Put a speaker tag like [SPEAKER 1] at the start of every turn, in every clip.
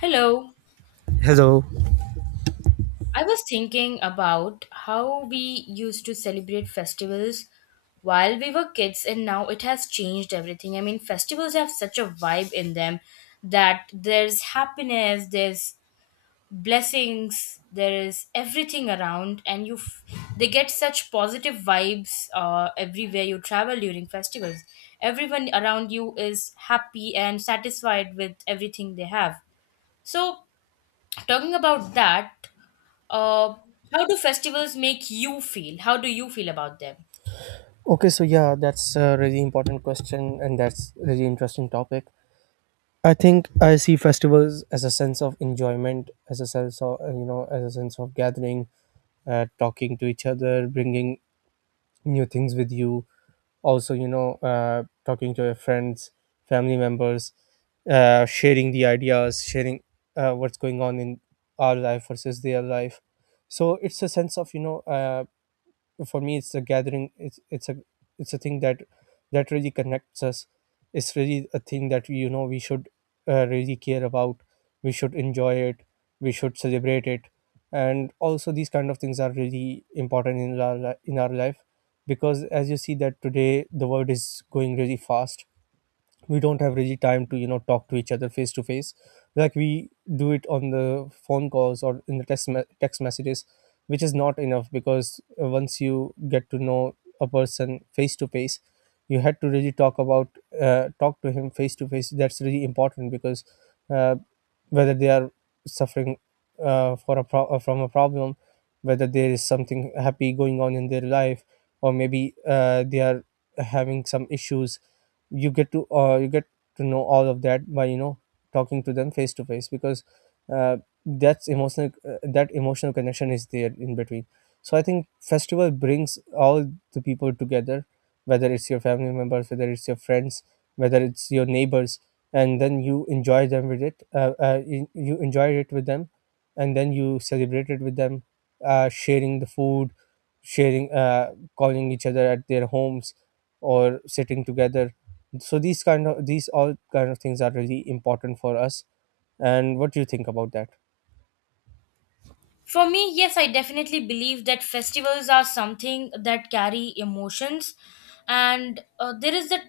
[SPEAKER 1] Hello.
[SPEAKER 2] Hello.
[SPEAKER 1] I was thinking about how we used to celebrate festivals while we were kids, and now it has changed everything. I mean, festivals have such a vibe in them that there's happiness, there's blessings, there is everything around, and they get such positive vibes everywhere you travel during festivals. Everyone around you is happy and satisfied with everything they have. So, talking about that Uh, how do festivals make you feel? How do you feel about them?
[SPEAKER 2] Okay, so yeah, that's a really important question and that's really interesting topic. I think I see festivals as a sense of enjoyment, as a sense of as a sense of gathering, talking to each other, bringing new things with you. Also, talking to your friends, family members, sharing the ideas, sharing what's going on in our life versus their life. So it's a sense of, for me, it's a gathering it's a thing that really connects us. It's really a thing that we should really care about. We should enjoy it, we should celebrate it, and also these kind of things are really important in our in our life because as you see that today the world is going really fast. We don't have really time to talk to each other face to face, like we do it on the phone calls or in the text messages, which is not enough because once you get to know a person face to face, you had to really talk to him face to face. That's really important because uh, whether they are suffering, from a problem, whether there is something happy going on in their life, or maybe they are having some issues. You get to you get to know all of that by talking to them face to face because uh, that emotional connection is there in between. So I think festival brings all the people together, whether it's your family members, whether it's your friends, whether it's your neighbors, and then you enjoy them with it you, you enjoy it with them, and then you celebrate it with them, sharing the food, sharing, calling each other at their homes or sitting together. So these all kind of things are really important for us. And what do you think about that?
[SPEAKER 1] For me, yes, I definitely believe that festivals are something that carry emotions, and there is the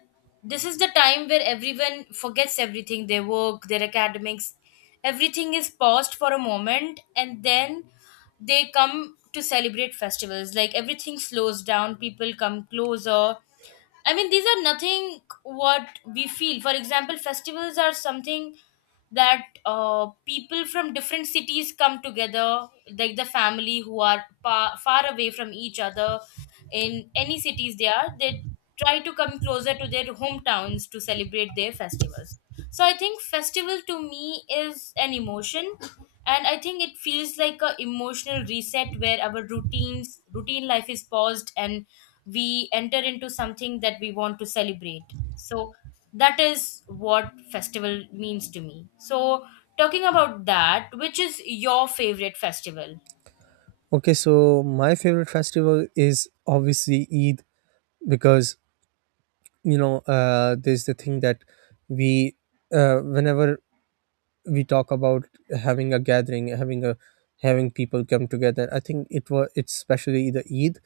[SPEAKER 1] this is the time where everyone forgets everything, their work, their academics, everything is paused for a moment, and then they come to celebrate festivals. Like everything slows down, people come closer. I mean, these are nothing what we feel. For example, festivals are something that people from different cities come together, like the family who are far away from each other, in any cities they try to come closer to their hometowns to celebrate their festivals. So I think festival to me is an emotion, and I think it feels like a emotional reset where our routine life is paused and we enter into something that we want to celebrate. So that is what festival means to me. So talking about that, which is your favorite festival?
[SPEAKER 2] Okay, so my favorite festival is obviously Eid because there's the thing that we whenever we talk about having a gathering, having people come together. I think it's especially the Eid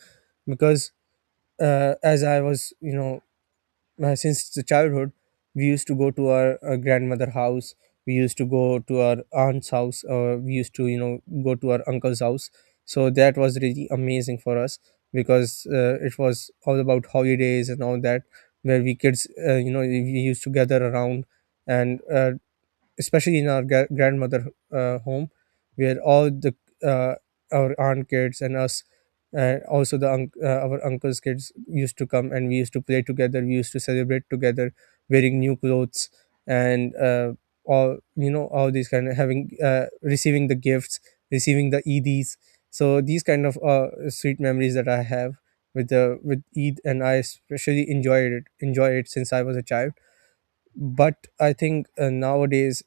[SPEAKER 2] because as I was you know since the childhood, we used to go to our, grandmother house, we used to go to our aunt's house, we used to go to our uncle's house. So that was really amazing for us because it was all about holidays and all that, where we kids, we used to gather around, and especially in our grandmother home, where all the uh, our aunt kids and us, and also the unc our uncle's kids used to come, and we used to play together, we used to celebrate together, wearing new clothes, and all you know all these kind of, having receiving the gifts, receiving the eds. So these kind of sweet memories that I have with Eid. And I especially enjoyed it, enjoy it since I was a child. But I think nowadays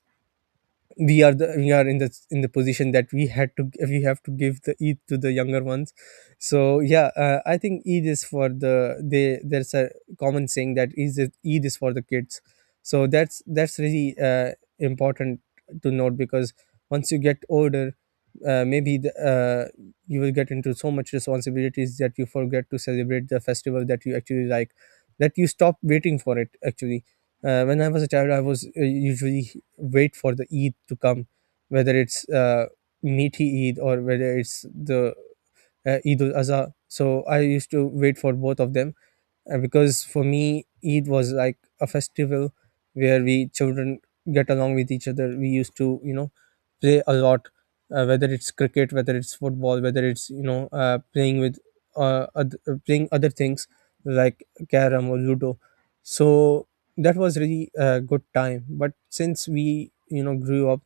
[SPEAKER 2] we are in the position that we have to give the Eid to the younger ones. So yeah, I think Eid is for the, they, there's a common saying that is Eid is for the kids. So that's really important to note because once you get older, uh, maybe the, uh, you will get into so much responsibilities that you forget to celebrate the festival that you actually like, that you stop waiting for it actually. When I was a child, I was, usually wait for the Eid to come, whether it's Meaty Eid or whether it's the Eid ul Azha. So I used to wait for both of them because for me, Eid was like a festival where we children get along with each other. We used to, you know, play a lot, whether it's cricket, whether it's football, whether it's, playing other things like carom or ludo. So that was really a good time. But since we grew up,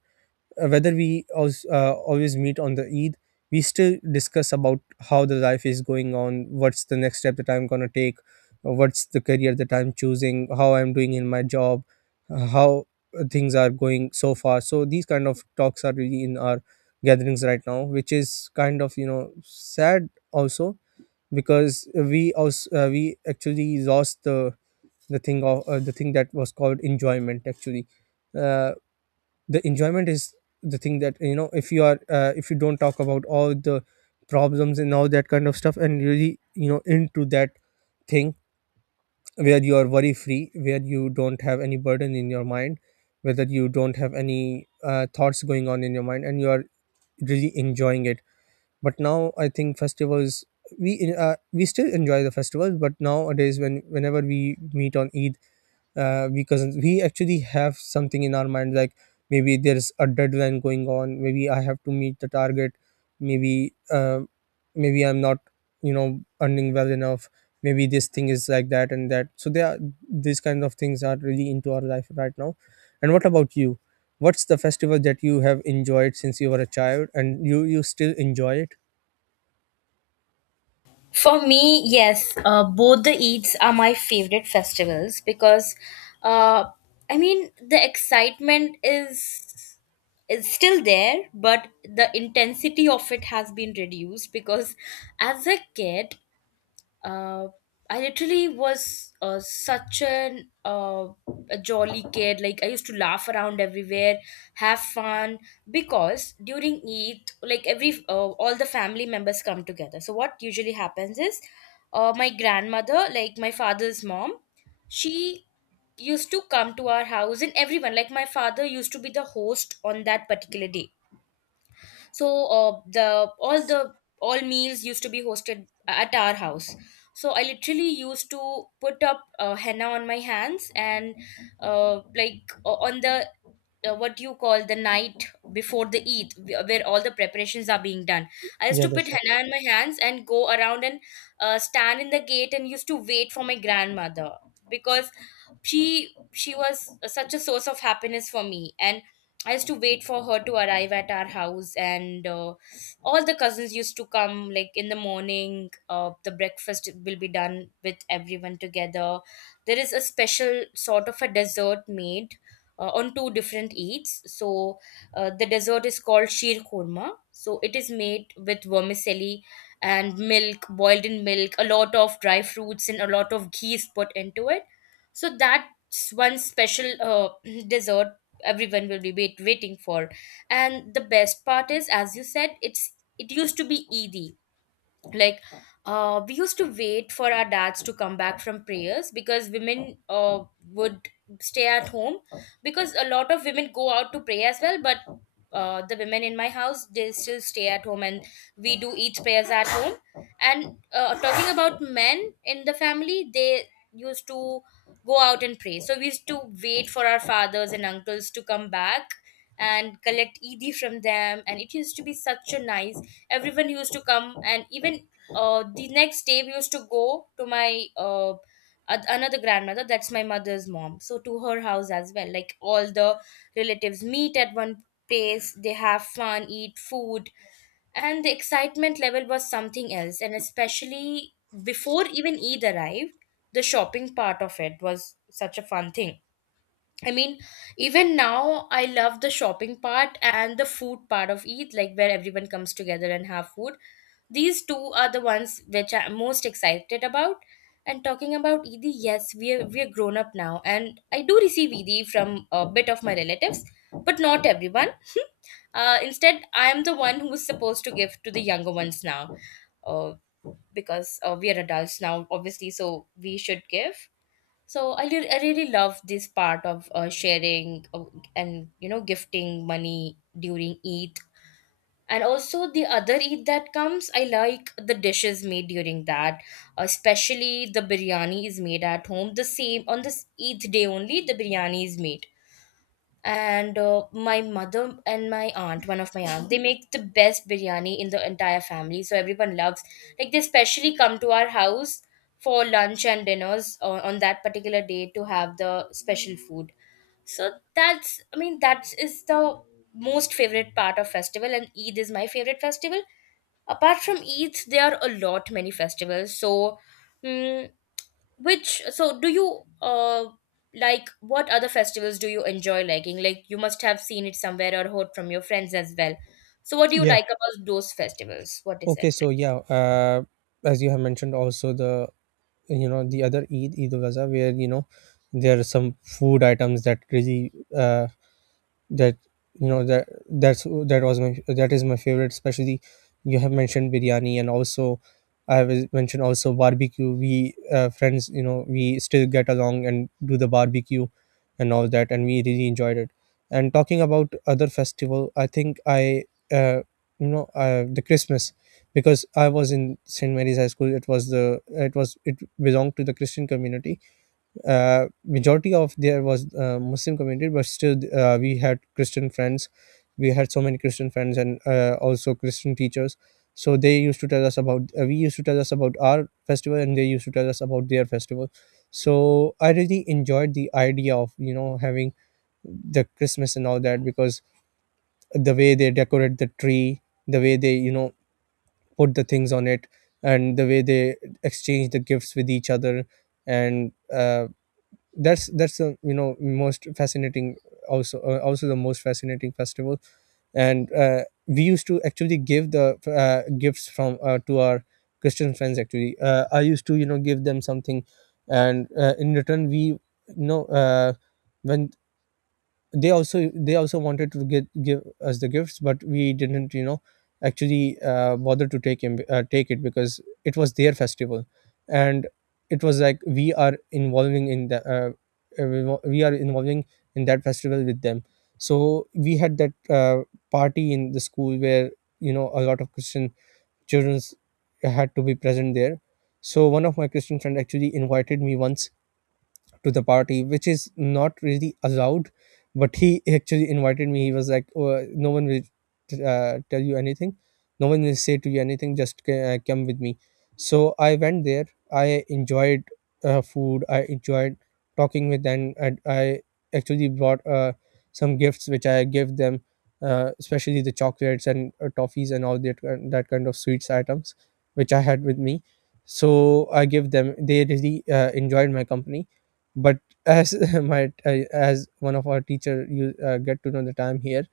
[SPEAKER 2] whether we always meet on the Eid, we still discuss about how the life is going on, what's the next step that I'm gonna take, what's the career that I'm choosing, how I'm doing in my job, how things are going so far. So these kind of talks are really in our gatherings right now, which is kind of sad also, because we actually lost the thing of the thing that was called enjoyment actually. uh, the enjoyment is the thing that, if you don't talk about all the problems and all that kind of stuff and really, into that thing where you are worry free, where you don't have any burden in your mind, whether you don't have any thoughts going on in your mind, and you are really enjoying it. But now I think festivals, we still enjoy the festivals, but nowadays whenever we meet on Eid, because we actually have something in our mind, like maybe there's a deadline going on, maybe I have to meet the target, maybe uh, maybe I'm not, earning well enough, maybe this thing is like that and that, so there are these kind of things are really into our life right now. And what about you? What's the festival that you have enjoyed since you were a child and you still enjoy it?
[SPEAKER 1] For me, yes, both the Eids are my favorite festivals because, uh, I mean, the excitement is still there, but the intensity of it has been reduced because, as a kid, uh, I literally was such an a jolly kid. Like I used to laugh around everywhere, have fun because during Eid, like every all the family members come together. So what usually happens is, my grandmother, like my father's mom, she used to come to our house, and everyone, like my father, used to be the host on that particular day. So the all meals used to be hosted at our house. So I literally used to put up henna on my hands, and like on the what you call the night before the Eid, where all the preparations are being done. I used
[SPEAKER 2] Yeah,
[SPEAKER 1] to put
[SPEAKER 2] that's all.
[SPEAKER 1] henna on my hands and go around, and stand in the gate and used to wait for my grandmother because she was such a source of happiness for me, and I used to wait for her to arrive at our house. And all the cousins used to come like in the morning. The breakfast will be done with everyone together. There is a special sort of a dessert made on two different eats. So the dessert is called sheer korma, so it is made with vermicelli and milk, boiled in milk, a lot of dry fruits and a lot of ghee is put into it. So that's one special dessert everyone will be waiting for. And the best part is, as you said, it's it used to be Eid. Like we used to wait for our dads to come back from prayers because women would stay at home, because a lot of women go out to pray as well, but the women in my house, they still stay at home and we do each prayers at home. And talking about men in the family, they used to go out and pray. So we used to wait for our fathers and uncles to come back and collect Eid from them, and it used to be such a nice, everyone used to come. And even the next day we used to go to my another grandmother, that's my mother's mom, so to her house as well, like all the relatives meet at one place, they have fun, eat food. And the excitement level was something else, and especially before even Eid arrived, the shopping part of it was such a fun thing. I mean, even now I love the shopping part and the food part of Eid, like where everyone comes together and have food. These two are the ones which I'm most excited about. And talking about ED, yes, we are grown up now, and I do receive ED from a bit of my relatives, but not everyone. Instead, I am the one who is supposed to give to the younger ones now, uh, because we are adults now, obviously, so we should give. So I really love this part of sharing and you know gifting money during Eid. And also the other Eid that comes, I like the dishes made during that, especially the biryani is made at home. The same on this Eid day, only the biryani is made. And my mother and my aunt, one of my aunt, they make the best biryani in the entire family, so everyone loves, like they specially come to our house for lunch and dinners on that particular day to have the special food. So that's, I mean, that is the most favorite part of festival, and Eid is my favorite festival. Apart from Eid, there are a lot many festivals. So mm, which, so do you like, what other festivals do you enjoy liking, like you must have seen it somewhere or heard from your friends as well. So what do you
[SPEAKER 2] Yeah,
[SPEAKER 1] like about those festivals, what is it?
[SPEAKER 2] okay, so yeah, as you have mentioned also the the other Eid, Eid ul Adha, where there are some food items that really that that is my favorite, especially. You have mentioned biryani, and also I have mentioned also barbecue. We uh, friends you know we still get along and do the barbecue and all that, and we really enjoyed it. And talking about other festival, I think I uh, you know the Christmas, because I was in St. Mary's High School. It was the it was it belonged to the Christian community. Majority of there was Muslim community, but still we had Christian friends. We had so many Christian friends, and also Christian teachers. So they used to tell us about we used to tell us about our festival, and they used to tell us about their festival. So I really enjoyed the idea of having the Christmas and all that, because the way they decorate the tree, the way they put the things on it, and the way they exchange the gifts with each other. And that's the most fascinating, also also the most fascinating festival. And we used to actually give the gifts from to our Christian friends. Actually I used to give them something. And in return, we you know when they also wanted to get give us the gifts, but we didn't, you know actually bother to take it because it was their festival. And it was like we are involving in that festival with them. So we had that party in the school, where a lot of Christian children had to be present there. So one of my Christian friend actually invited me once to the party, which is not really allowed. But he actually invited me. He was like, "Oh, no one will tell you anything. No one will say to you anything. Just come with me." So I went there. I enjoyed food. I enjoyed talking with them, and I actually brought some gifts which I gave them, especially the chocolates and toffees and all that that kind of sweets items, which I had with me. So I gave them. They really enjoyed my company, but as my as one of our teacher, you get to know the time here.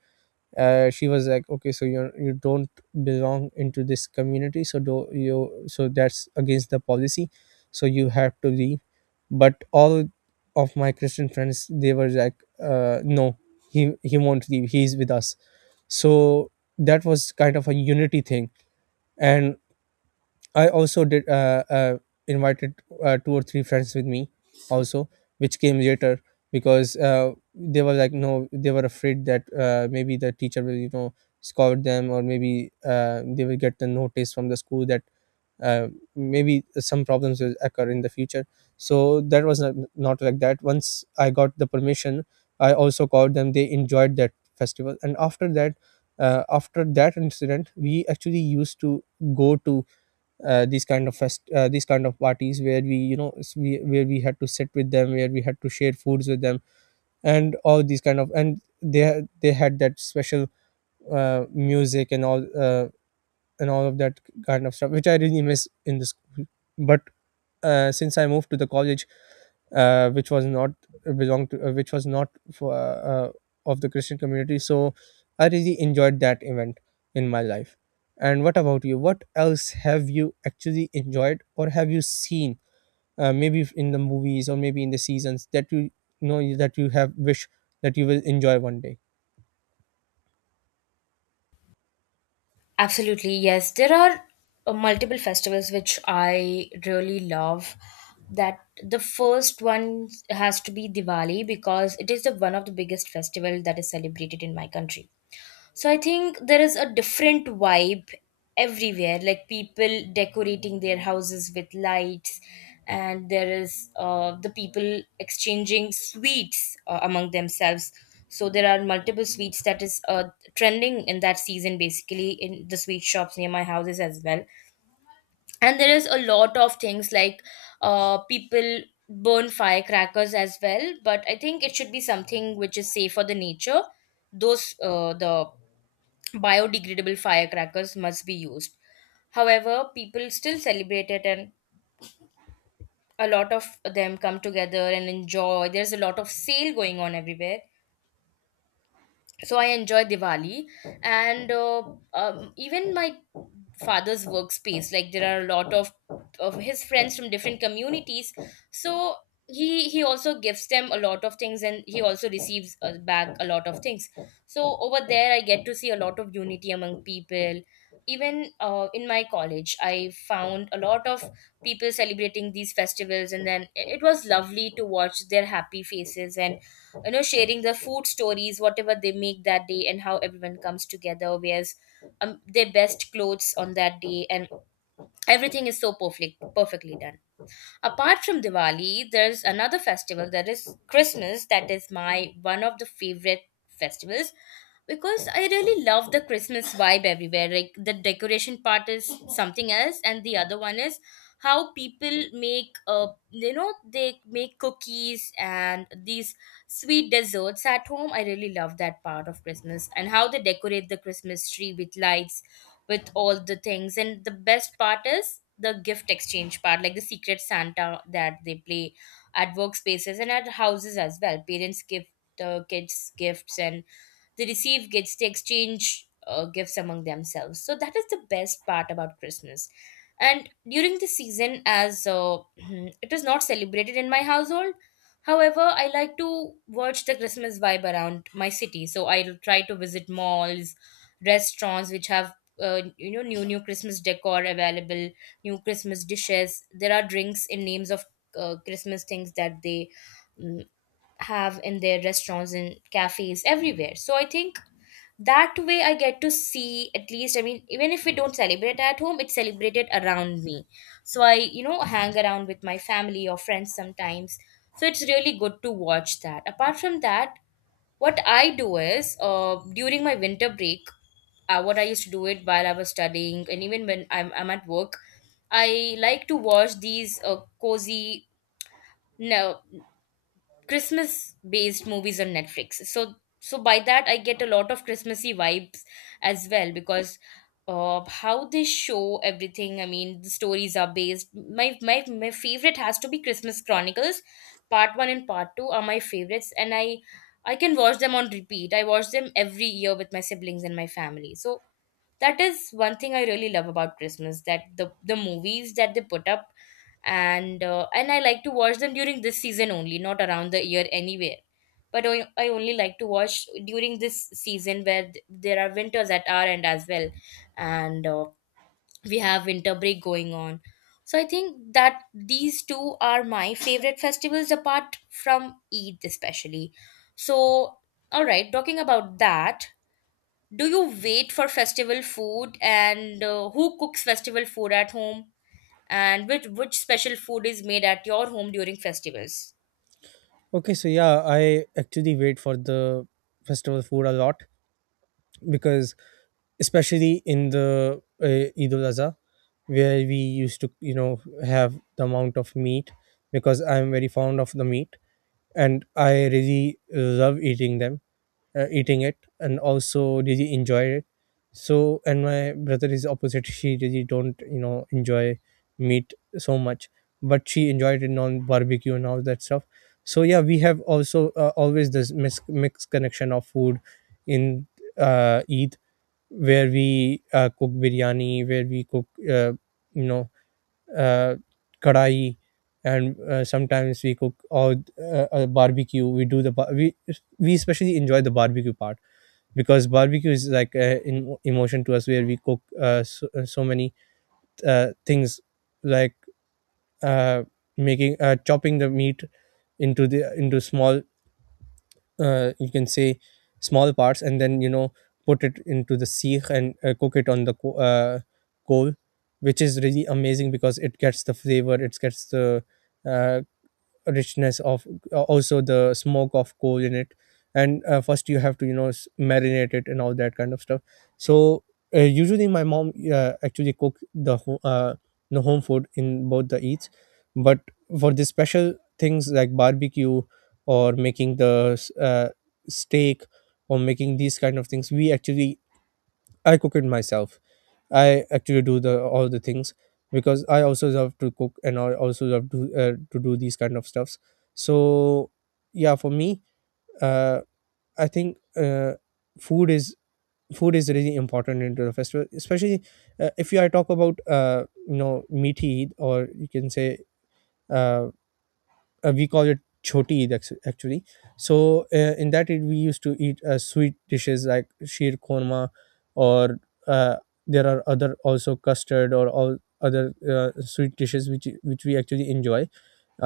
[SPEAKER 2] She was like, okay, so you don't belong into this community, so do you so that's against the policy, so you have to leave. But all of my Christian friends, they were like, no, he won't leave, he's with us. So that was kind of a unity thing. And I also did invited two or three friends with me also, which came later, because they were like no, they were afraid that maybe the teacher will, you know, scold them, or maybe they will get the notice from the school that uh, maybe some problems will occur in the future. So that was not like that. Once I got the permission, I also called them. They enjoyed that festival, and after that incident, we actually used to go to these kind of these kind of parties where we, you know, we, where we had to sit with them, where we had to share foods with them and all these kind of, and they they had that special music and all of that kind of stuff, which I really miss in the school. But since I moved to the college, which was not belong to, which was not for, of the Christian community. So I really enjoyed that event in my life. And what about you? What else have you actually enjoyed or have you seen? Maybe in the movies or maybe in the seasons that you have wish that you will enjoy one day.
[SPEAKER 1] Absolutely, yes. There are multiple festivals which I really love. That the first one has to be Diwali because it is the one of the biggest festival that is celebrated in my country. So I think there is a different vibe everywhere, like people decorating their houses with lights, and there is the people exchanging sweets among themselves. So there are multiple sweets that is trending in that season, basically in the sweet shops near my houses as well. And there is a lot of things like people burn firecrackers as well, but I think it should be something which is safe for the nature. Those the biodegradable firecrackers must be used. However, people still celebrate it, and a lot of them come together and enjoy. There's a lot of sale going on everywhere, so I enjoy Diwali. And even my father's workspace, like there are a lot of his friends from different communities. So he also gives them a lot of things, and he also receives back a lot of things. So over there I get to see a lot of unity among people. Even in my college I found a lot of people celebrating these festivals, and then it was lovely to watch their happy faces, and you know, sharing the food stories, whatever they make that day, and how everyone comes together, wears their best clothes on that day, and everything is so perfectly done. Apart from Diwali, there's another festival that is Christmas, that is my one of the favorite festivals because I really love the Christmas vibe everywhere. Like the decoration part is something else, and the other one is how people make, you know, they make cookies and these sweet desserts at home. I really love that part of Christmas, and how they decorate the Christmas tree with lights, with all the things. And the best part is the gift exchange part, like the secret Santa that they play at workspaces and at houses as well. Parents give the kids gifts, and they receive gifts, they exchange gifts among themselves. So that is the best part about Christmas. And during the season, as it is not celebrated in my household, however, I like to watch the Christmas vibe around my city. So I'll try to visit malls, restaurants which have you know, new Christmas decor available, new Christmas dishes. There are drinks in names of Christmas things that they mm, have in their restaurants and cafes everywhere. So I think that way I get to see, at least, I mean, even if we don't celebrate at home, it's celebrated around me. So I, you know, hang around with my family or friends sometimes, so it's really good to watch that. Apart from that, what I do is, during my winter break, what I used to do it while I was studying, and even when I'm at work, I like to watch these cozy no Christmas based movies on Netflix. So by that I get a lot of Christmassy vibes as well, because how they show everything. I mean, the stories are based. My favorite has to be Christmas Chronicles. Part one and part two are my favorites, and I can watch them on repeat. I watch them every year with my siblings and my family. So that is one thing I really love about Christmas, that the movies that they put up. And I like to watch them during this season only, not around the year anywhere, but I only like to watch during this season where there are winters at our end as well. And We have winter break going on. So I think that these two are my favorite festivals apart from Eid, especially. So all right, talking about that, do you wait for festival food? And who cooks festival food at home, and which special food is made at your home during festivals?
[SPEAKER 2] Okay, so yeah, I actually wait for the festival food a lot, because especially in the Eid ul Adha, where we used to, you know, have the amount of meat, because I'm very fond of the meat and I really love eating them, eating it, and also really enjoy it. So, and my brother is opposite. She really don't, you know, enjoy meat so much, but she enjoyed it on barbecue and all that stuff. So yeah, we have also always this mixed connection of food in Eid, where we cook biryani, where we cook, you know, uh, kadai, and sometimes we cook or a barbecue. We do the we especially enjoy the barbecue part, because barbecue is like in emotion to us, where we cook so many things, like uh, making, chopping the meat into the into small, you can say, small parts, and then, you know, put it into the seekh and cook it on the coal, which is really amazing, because it gets the flavor, it gets the uh, richness of, also the smoke of coal in it. And first you have to, you know, marinate it and all that kind of stuff. So usually my mom actually cook the the home food in both the eats. But for the special things like barbecue or making the steak or making these kind of things, we actually, I cook it myself. I actually do the all the things, because I also love to cook and I also love to do these kind of stuffs. So yeah, for me, uh, I think food is, food is really important into the festival, especially if you, I talk about, you know, meaty, or you can say, uh, we call it choti eid, actually. So in that eid we used to eat sweet dishes like sheer korma, or uh, there are other also custard or all other sweet dishes, which we actually enjoy.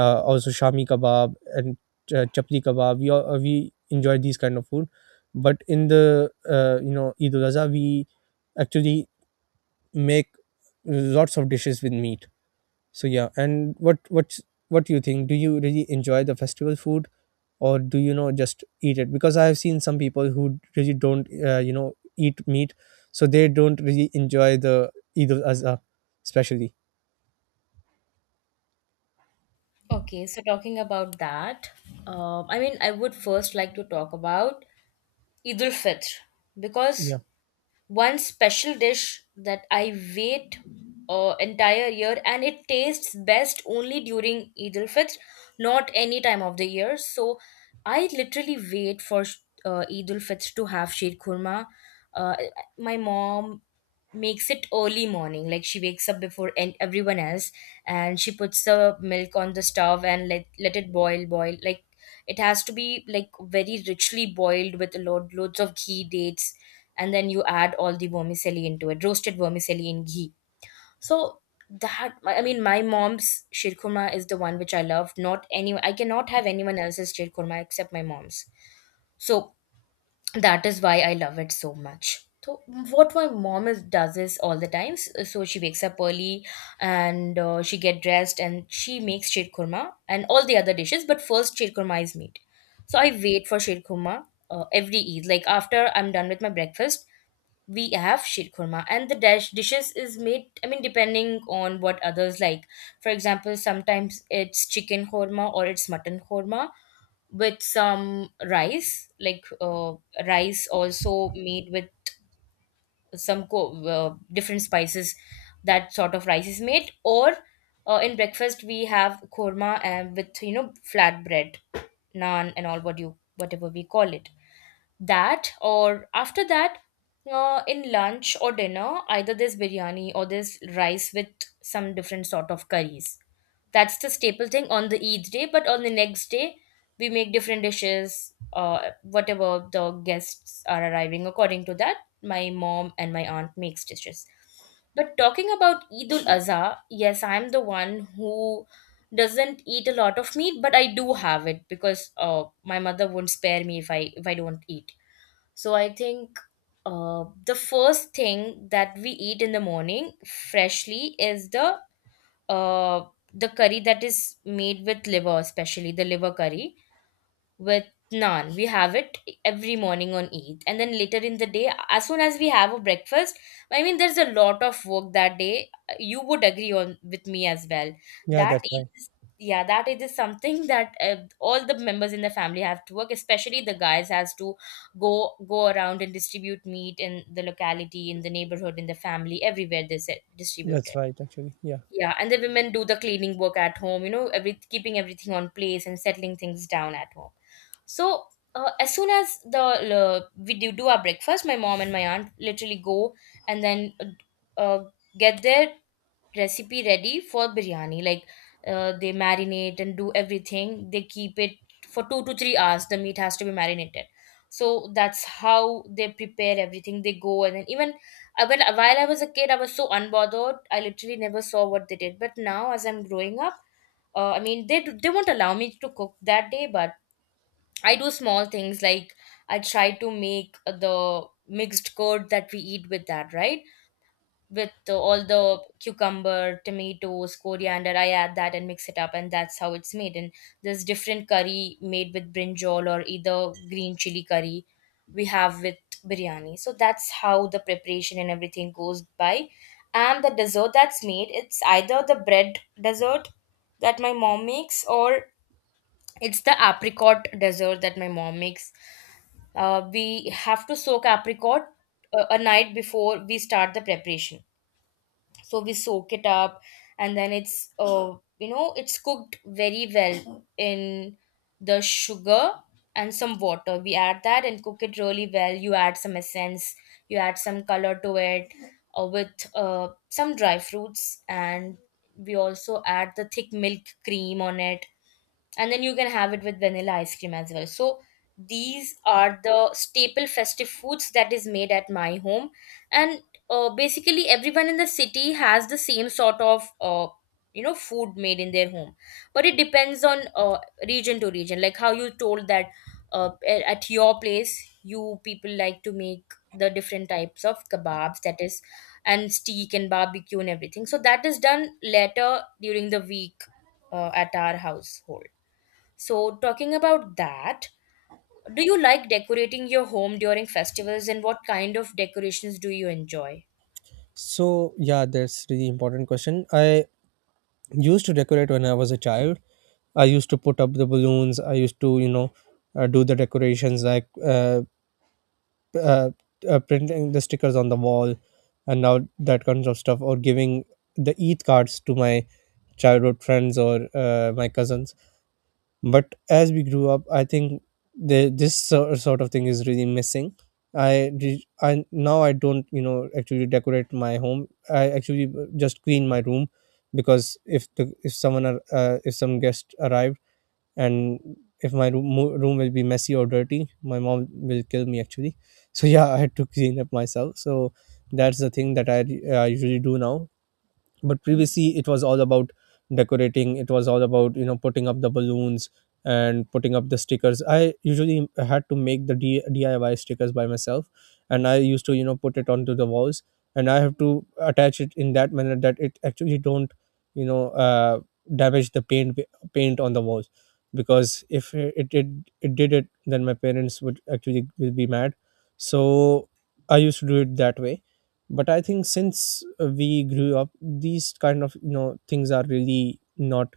[SPEAKER 2] Also shami kebab and chapli kebab, we all, we enjoy these kind of food. But in the, you know, eid ul adha, we actually make lots of dishes with meat. So yeah, and what's what do you think? Do you really enjoy the festival food, or do you know just eat it? Because I have seen some people who really don't, you know, eat meat, so they don't really enjoy the Eid al Azha, especially.
[SPEAKER 1] Okay, so talking about that, I mean, I would first like to talk about Eid ul Fitr, because
[SPEAKER 2] Yeah,
[SPEAKER 1] one special dish that I wait entire year, and it tastes best only during Eid al Fitr, not any time of the year. So I literally wait for Eid al Fitr to have sheer kurma. Uh, my mom makes it early morning, like she wakes up before and everyone else, and she puts the milk on the stove and let it boil like it has to be like very richly boiled with a lot loads of ghee, dates, and then you add all the vermicelli into it, roasted vermicelli in ghee. So that, I mean, my mom's shirkurma is the one which I love. Not any, I cannot have anyone else's shirkurma except my mom's. So that is why I love it so much. So what my mom does is all the times. So she wakes up early, and she get dressed, and she makes shirkurma and all the other dishes. But first shirkurma is made. So I wait for shirkurma every Eid. Like after I'm done with my breakfast, we have sheer kurma, and the dash dishes is made, I mean, depending on what others like. For example, sometimes it's chicken korma or it's mutton korma with some rice, like rice also made with different spices. That sort of rice is made. Or in breakfast we have korma and with, you know, flat bread, naan, and all what you whatever we call it. That, or after that, in lunch or dinner either this biryani or this rice with some different sort of curries. That's the staple thing on the Eid day, but on the next day we make different dishes, whatever the guests are arriving, according to that my mom and my aunt makes dishes. But talking about Eid ul Azha, yes, I'm the one who doesn't eat a lot of meat, but I do have it because my mother won't spare me if I don't eat. So I think the first thing that we eat in the morning freshly is uh, the curry that is made with liver, especially the liver curry with naan. We have it every morning on Eid. And then later in the day, as soon as we have a breakfast, I mean, there's a lot of work that day. You would agree on with me as well.
[SPEAKER 2] yeah,
[SPEAKER 1] That
[SPEAKER 2] that's
[SPEAKER 1] Eid
[SPEAKER 2] right.
[SPEAKER 1] is, yeah, that Eid is something that all the members in the family have to work, especially the guys has to go around and distribute meat in the locality, in the neighborhood, in the family, everywhere they said distribute
[SPEAKER 2] That's
[SPEAKER 1] it.
[SPEAKER 2] right, actually. Yeah.
[SPEAKER 1] Yeah, and the women do the cleaning work at home, you know, every keeping everything on place and settling things down at home. So as soon as the we do our breakfast, my mom and my aunt literally go and then uh, uh, get there recipe ready for biryani. Like they marinate and do everything. They keep it for 2 to 3 hours. The meat has to be marinated. So that's how they prepare everything. They go and then even when while I was a kid, I was so unbothered. I literally never saw what they did. But now, as I'm growing up, I mean, they won't allow me to cook that day, but I do small things, like I try to make the mixed curd that we eat with that, right? With the, all the cucumber, tomatoes, coriander. I add that and mix it up, and that's how it's made. And there's different curry made with brinjal or either green chili curry we have with biryani. So that's how the preparation and everything goes by. And the dessert that's made, it's either the bread dessert that my mom makes, or it's the apricot dessert that my mom makes. We have to soak apricot a night before we start the preparation, so we soak it up, and then it's you know, it's cooked very well in the sugar and some water. We add that and cook it really well. You add some essence, you add some color to it with some dry fruits, and we also add the thick milk cream on it, and then you can have it with vanilla ice cream as well. So these are the staple festive foods that is made at my home. And basically everyone in the city has the same sort of you know, food made in their home, but it depends on region to region, like how you told that at your place you people like to make the different types of kebabs, that is, and steak and barbecue and everything. So that is done later during the week at our household. So, talking about that, do you like decorating your home during festivals, and what kind of decorations do you enjoy?
[SPEAKER 2] So yeah, that's really important question. I used to decorate when I was a child. I used to put up the balloons. I used to, you know, do the decorations like uh, printing the stickers on the wall and now that kinds of stuff, or giving the ETH cards to my childhood friends or my cousins. But as we grew up, I think this sort of thing is really missing. I, re- I now I don't, you know, actually decorate my home. I actually just clean my room, because if the, if someone if some guest arrived, and if my room will be messy or dirty, my mom will kill me actually. So yeah, I had to clean up myself. So that's the thing that I usually do now. But previously, it was all about decorating, it was all about, you know, putting up the balloons and putting up the stickers. I usually had to make the DIY stickers by myself and I used to, you know, put it onto the walls, and I have to attach it in that manner, that it actually don't, you know, damage the paint on the walls. Because if it did it, then my parents would actually will be mad. So I used to do it that way. But I think since we grew up, these kind of, you know, things are really not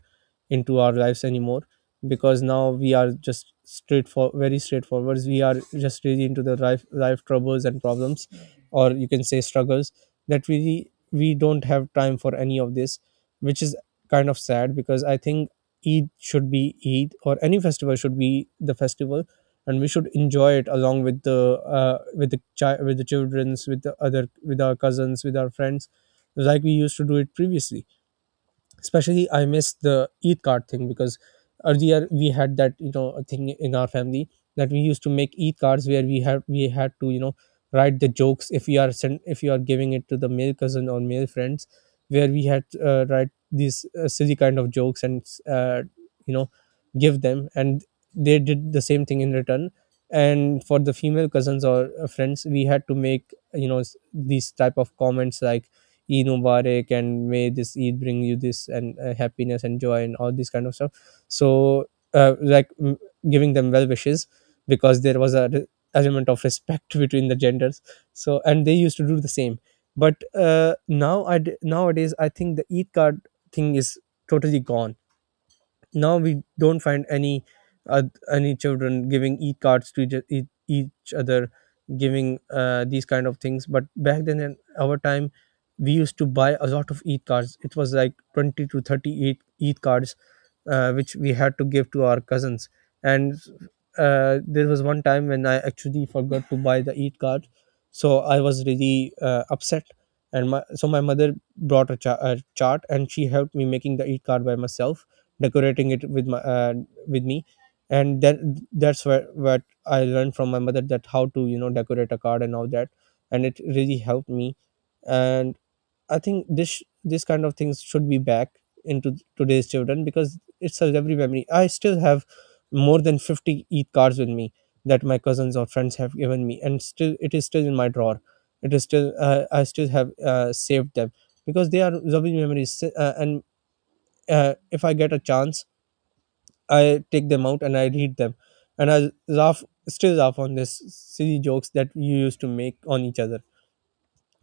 [SPEAKER 2] into our lives anymore, because now we are just straight for very straightforward, we are just really into the life troubles and problems, or you can say struggles, that we we don't have time for any of this, which is kind of sad, because I think eid should be, eid or any festival should be the festival, and we should enjoy it along with the with the with the childrens, with the other, with our cousins, with our friends, like we used to do it previously. Especially I miss the eid card thing, because earlier we had that, you know, thing in our family, that we used to make eid cards, where we had, we had to, you know, write the jokes. If you are giving it to the male cousin or male friends, where we had to, write these silly kind of jokes and, you know give them, and they did the same thing in return. And for the female cousins or friends, we had to make, you know, these type of comments like, Eid Mubarak, and may this Eid bring you this and happiness and joy and all these kind of stuff. So like, giving them well wishes, because there was a element of respect between the genders. So, and they used to do the same. But now nowadays I think the Eid card thing is totally gone. Now we don't find uh, any children giving e cards to each other, giving these kind of things. But back then in our time, we used to buy a lot of e cards, it was like 20 to 30 e cards which we had to give to our cousins. And there was one time when I actually forgot to buy the eat card, so I was really upset, and my mother brought a, a chart, and she helped me making the eat card by myself, decorating it with my with me. And that's where what I learned from my mother, that how to, you know, decorate a card and all that. And it really helped me. And I think this, this kind of things should be back into today's children, because it's a every memory. I still have more than 50 eid cards with me that my cousins or friends have given me, and still it is still in my drawer. It is still I still have saved them, because they are lovely memories. And if I get a chance, I take them out and I read them, and I laugh, still laugh on this silly jokes that you used to make on each other.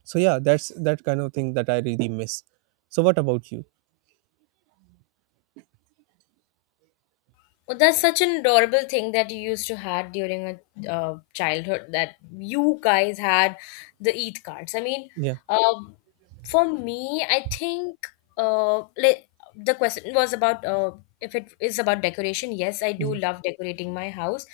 [SPEAKER 2] So yeah, that's that kind of thing that I really miss. So what about you?
[SPEAKER 1] Well, that's such an adorable thing that you used to had during a childhood that you guys had, the Eid cards. I mean,
[SPEAKER 2] Yeah,
[SPEAKER 1] um, for me, I think uh, like, the question was about if it is about decoration. Yes, I
[SPEAKER 2] yeah,
[SPEAKER 1] do love decorating my house.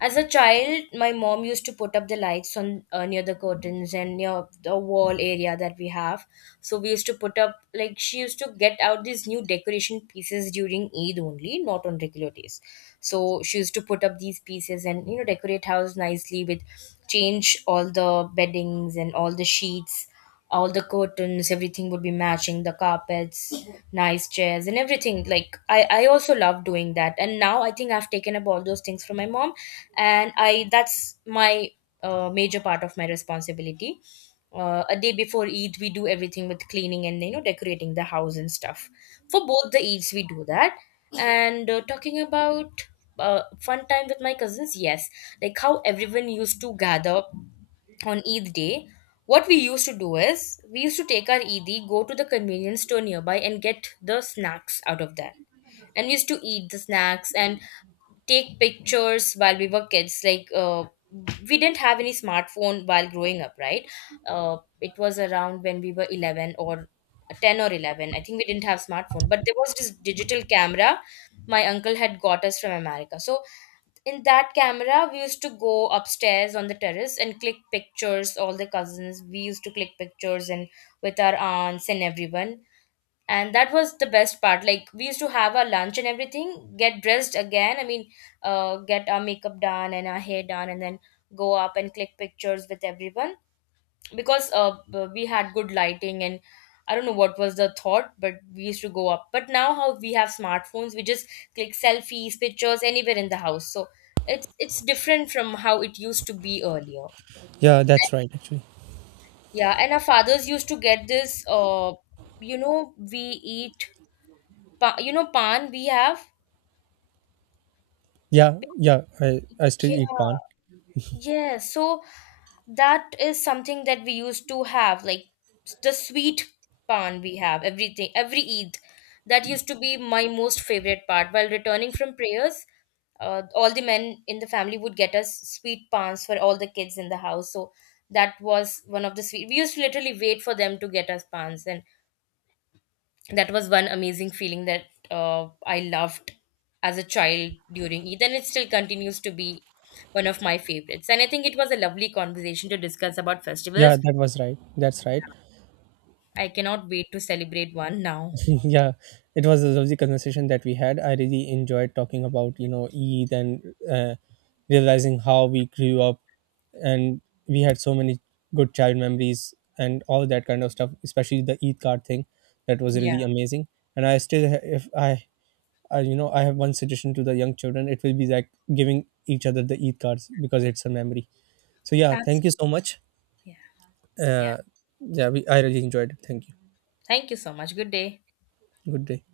[SPEAKER 1] As a child, my mom used to put up the lights on near the curtains and near the wall area that we have. So we used to put up, like, she used to get out these new decoration pieces during Eid only, not on regular days. So she used to put up these pieces and, you know, decorate house nicely with, change all the beddings and all the sheets, all the curtains. Everything would be matching, the carpets, nice chairs and everything. Like, I also love doing that. And now I think I've taken up all those things from my mom, and I that's my major part of my responsibility. A day before Eid we do everything with cleaning and, you know, decorating the house and stuff. For both the Eids we do that. And talking about fun time with my cousins, yes, like how everyone used to gather on Eid day, what we used to do is we used to take our Eid, go to the convenience store nearby, and get the snacks out of that. And we used to eat the snacks and take pictures while we were kids. Like we didn't have any smartphone while growing up, right? It was around when we were 11 or 10 or 11, I think. We didn't have smartphone, but there was this digital camera my uncle had got us from America. So in that camera we used to go upstairs on the terrace and click pictures. All the cousins, we used to click pictures and with our aunts and everyone. And that was the best part, like we used to have our lunch and everything, get dressed again, I mean, get our makeup done and our hair done, and then go up and click pictures with everyone. Because we had good lighting, and I don't know what was the thought, but we used to go up. But now how we have smartphones, we just click selfies, pictures, anywhere in the house. So it's different from how it used to be earlier.
[SPEAKER 2] yeah, that's right. Actually,
[SPEAKER 1] Yeah, and our fathers used to get this, uh, you know, we eat, you know, pan we have.
[SPEAKER 2] yeah, yeah, I still
[SPEAKER 1] Yeah,
[SPEAKER 2] eat pan.
[SPEAKER 1] yeah. So that is something that we used to have, like the sweet pan, we have everything every Eid. That used to be my most favorite part. While returning from prayers, all the men in the family would get us sweet pans for all the kids in the house. So that was one of the sweet. We used to literally wait for them to get us pans, and that was one amazing feeling that I loved as a child during Eid, and it still continues to be one of my favorites. And I think it was a lovely conversation to discuss about
[SPEAKER 2] Yeah,
[SPEAKER 1] festivals.
[SPEAKER 2] that was right. That's right.
[SPEAKER 1] I cannot wait to celebrate one now.
[SPEAKER 2] Yeah, it was a lovely conversation that we had. I really enjoyed talking about, you know, eid and, realizing how we grew up, and we had so many good child memories and all that kind of stuff, especially the eid card thing. That was
[SPEAKER 1] Yeah,
[SPEAKER 2] really amazing. And I still ha- if I I, you know, I have one suggestion to the young children. It will be like giving each other the Eid cards, because it's a memory. So yeah, thank you
[SPEAKER 1] absolutely.
[SPEAKER 2] so much.
[SPEAKER 1] Yeah, yeah.
[SPEAKER 2] Uh, yeah, I really enjoyed it. Thank you.
[SPEAKER 1] Thank you so much. Good day.
[SPEAKER 2] Good day.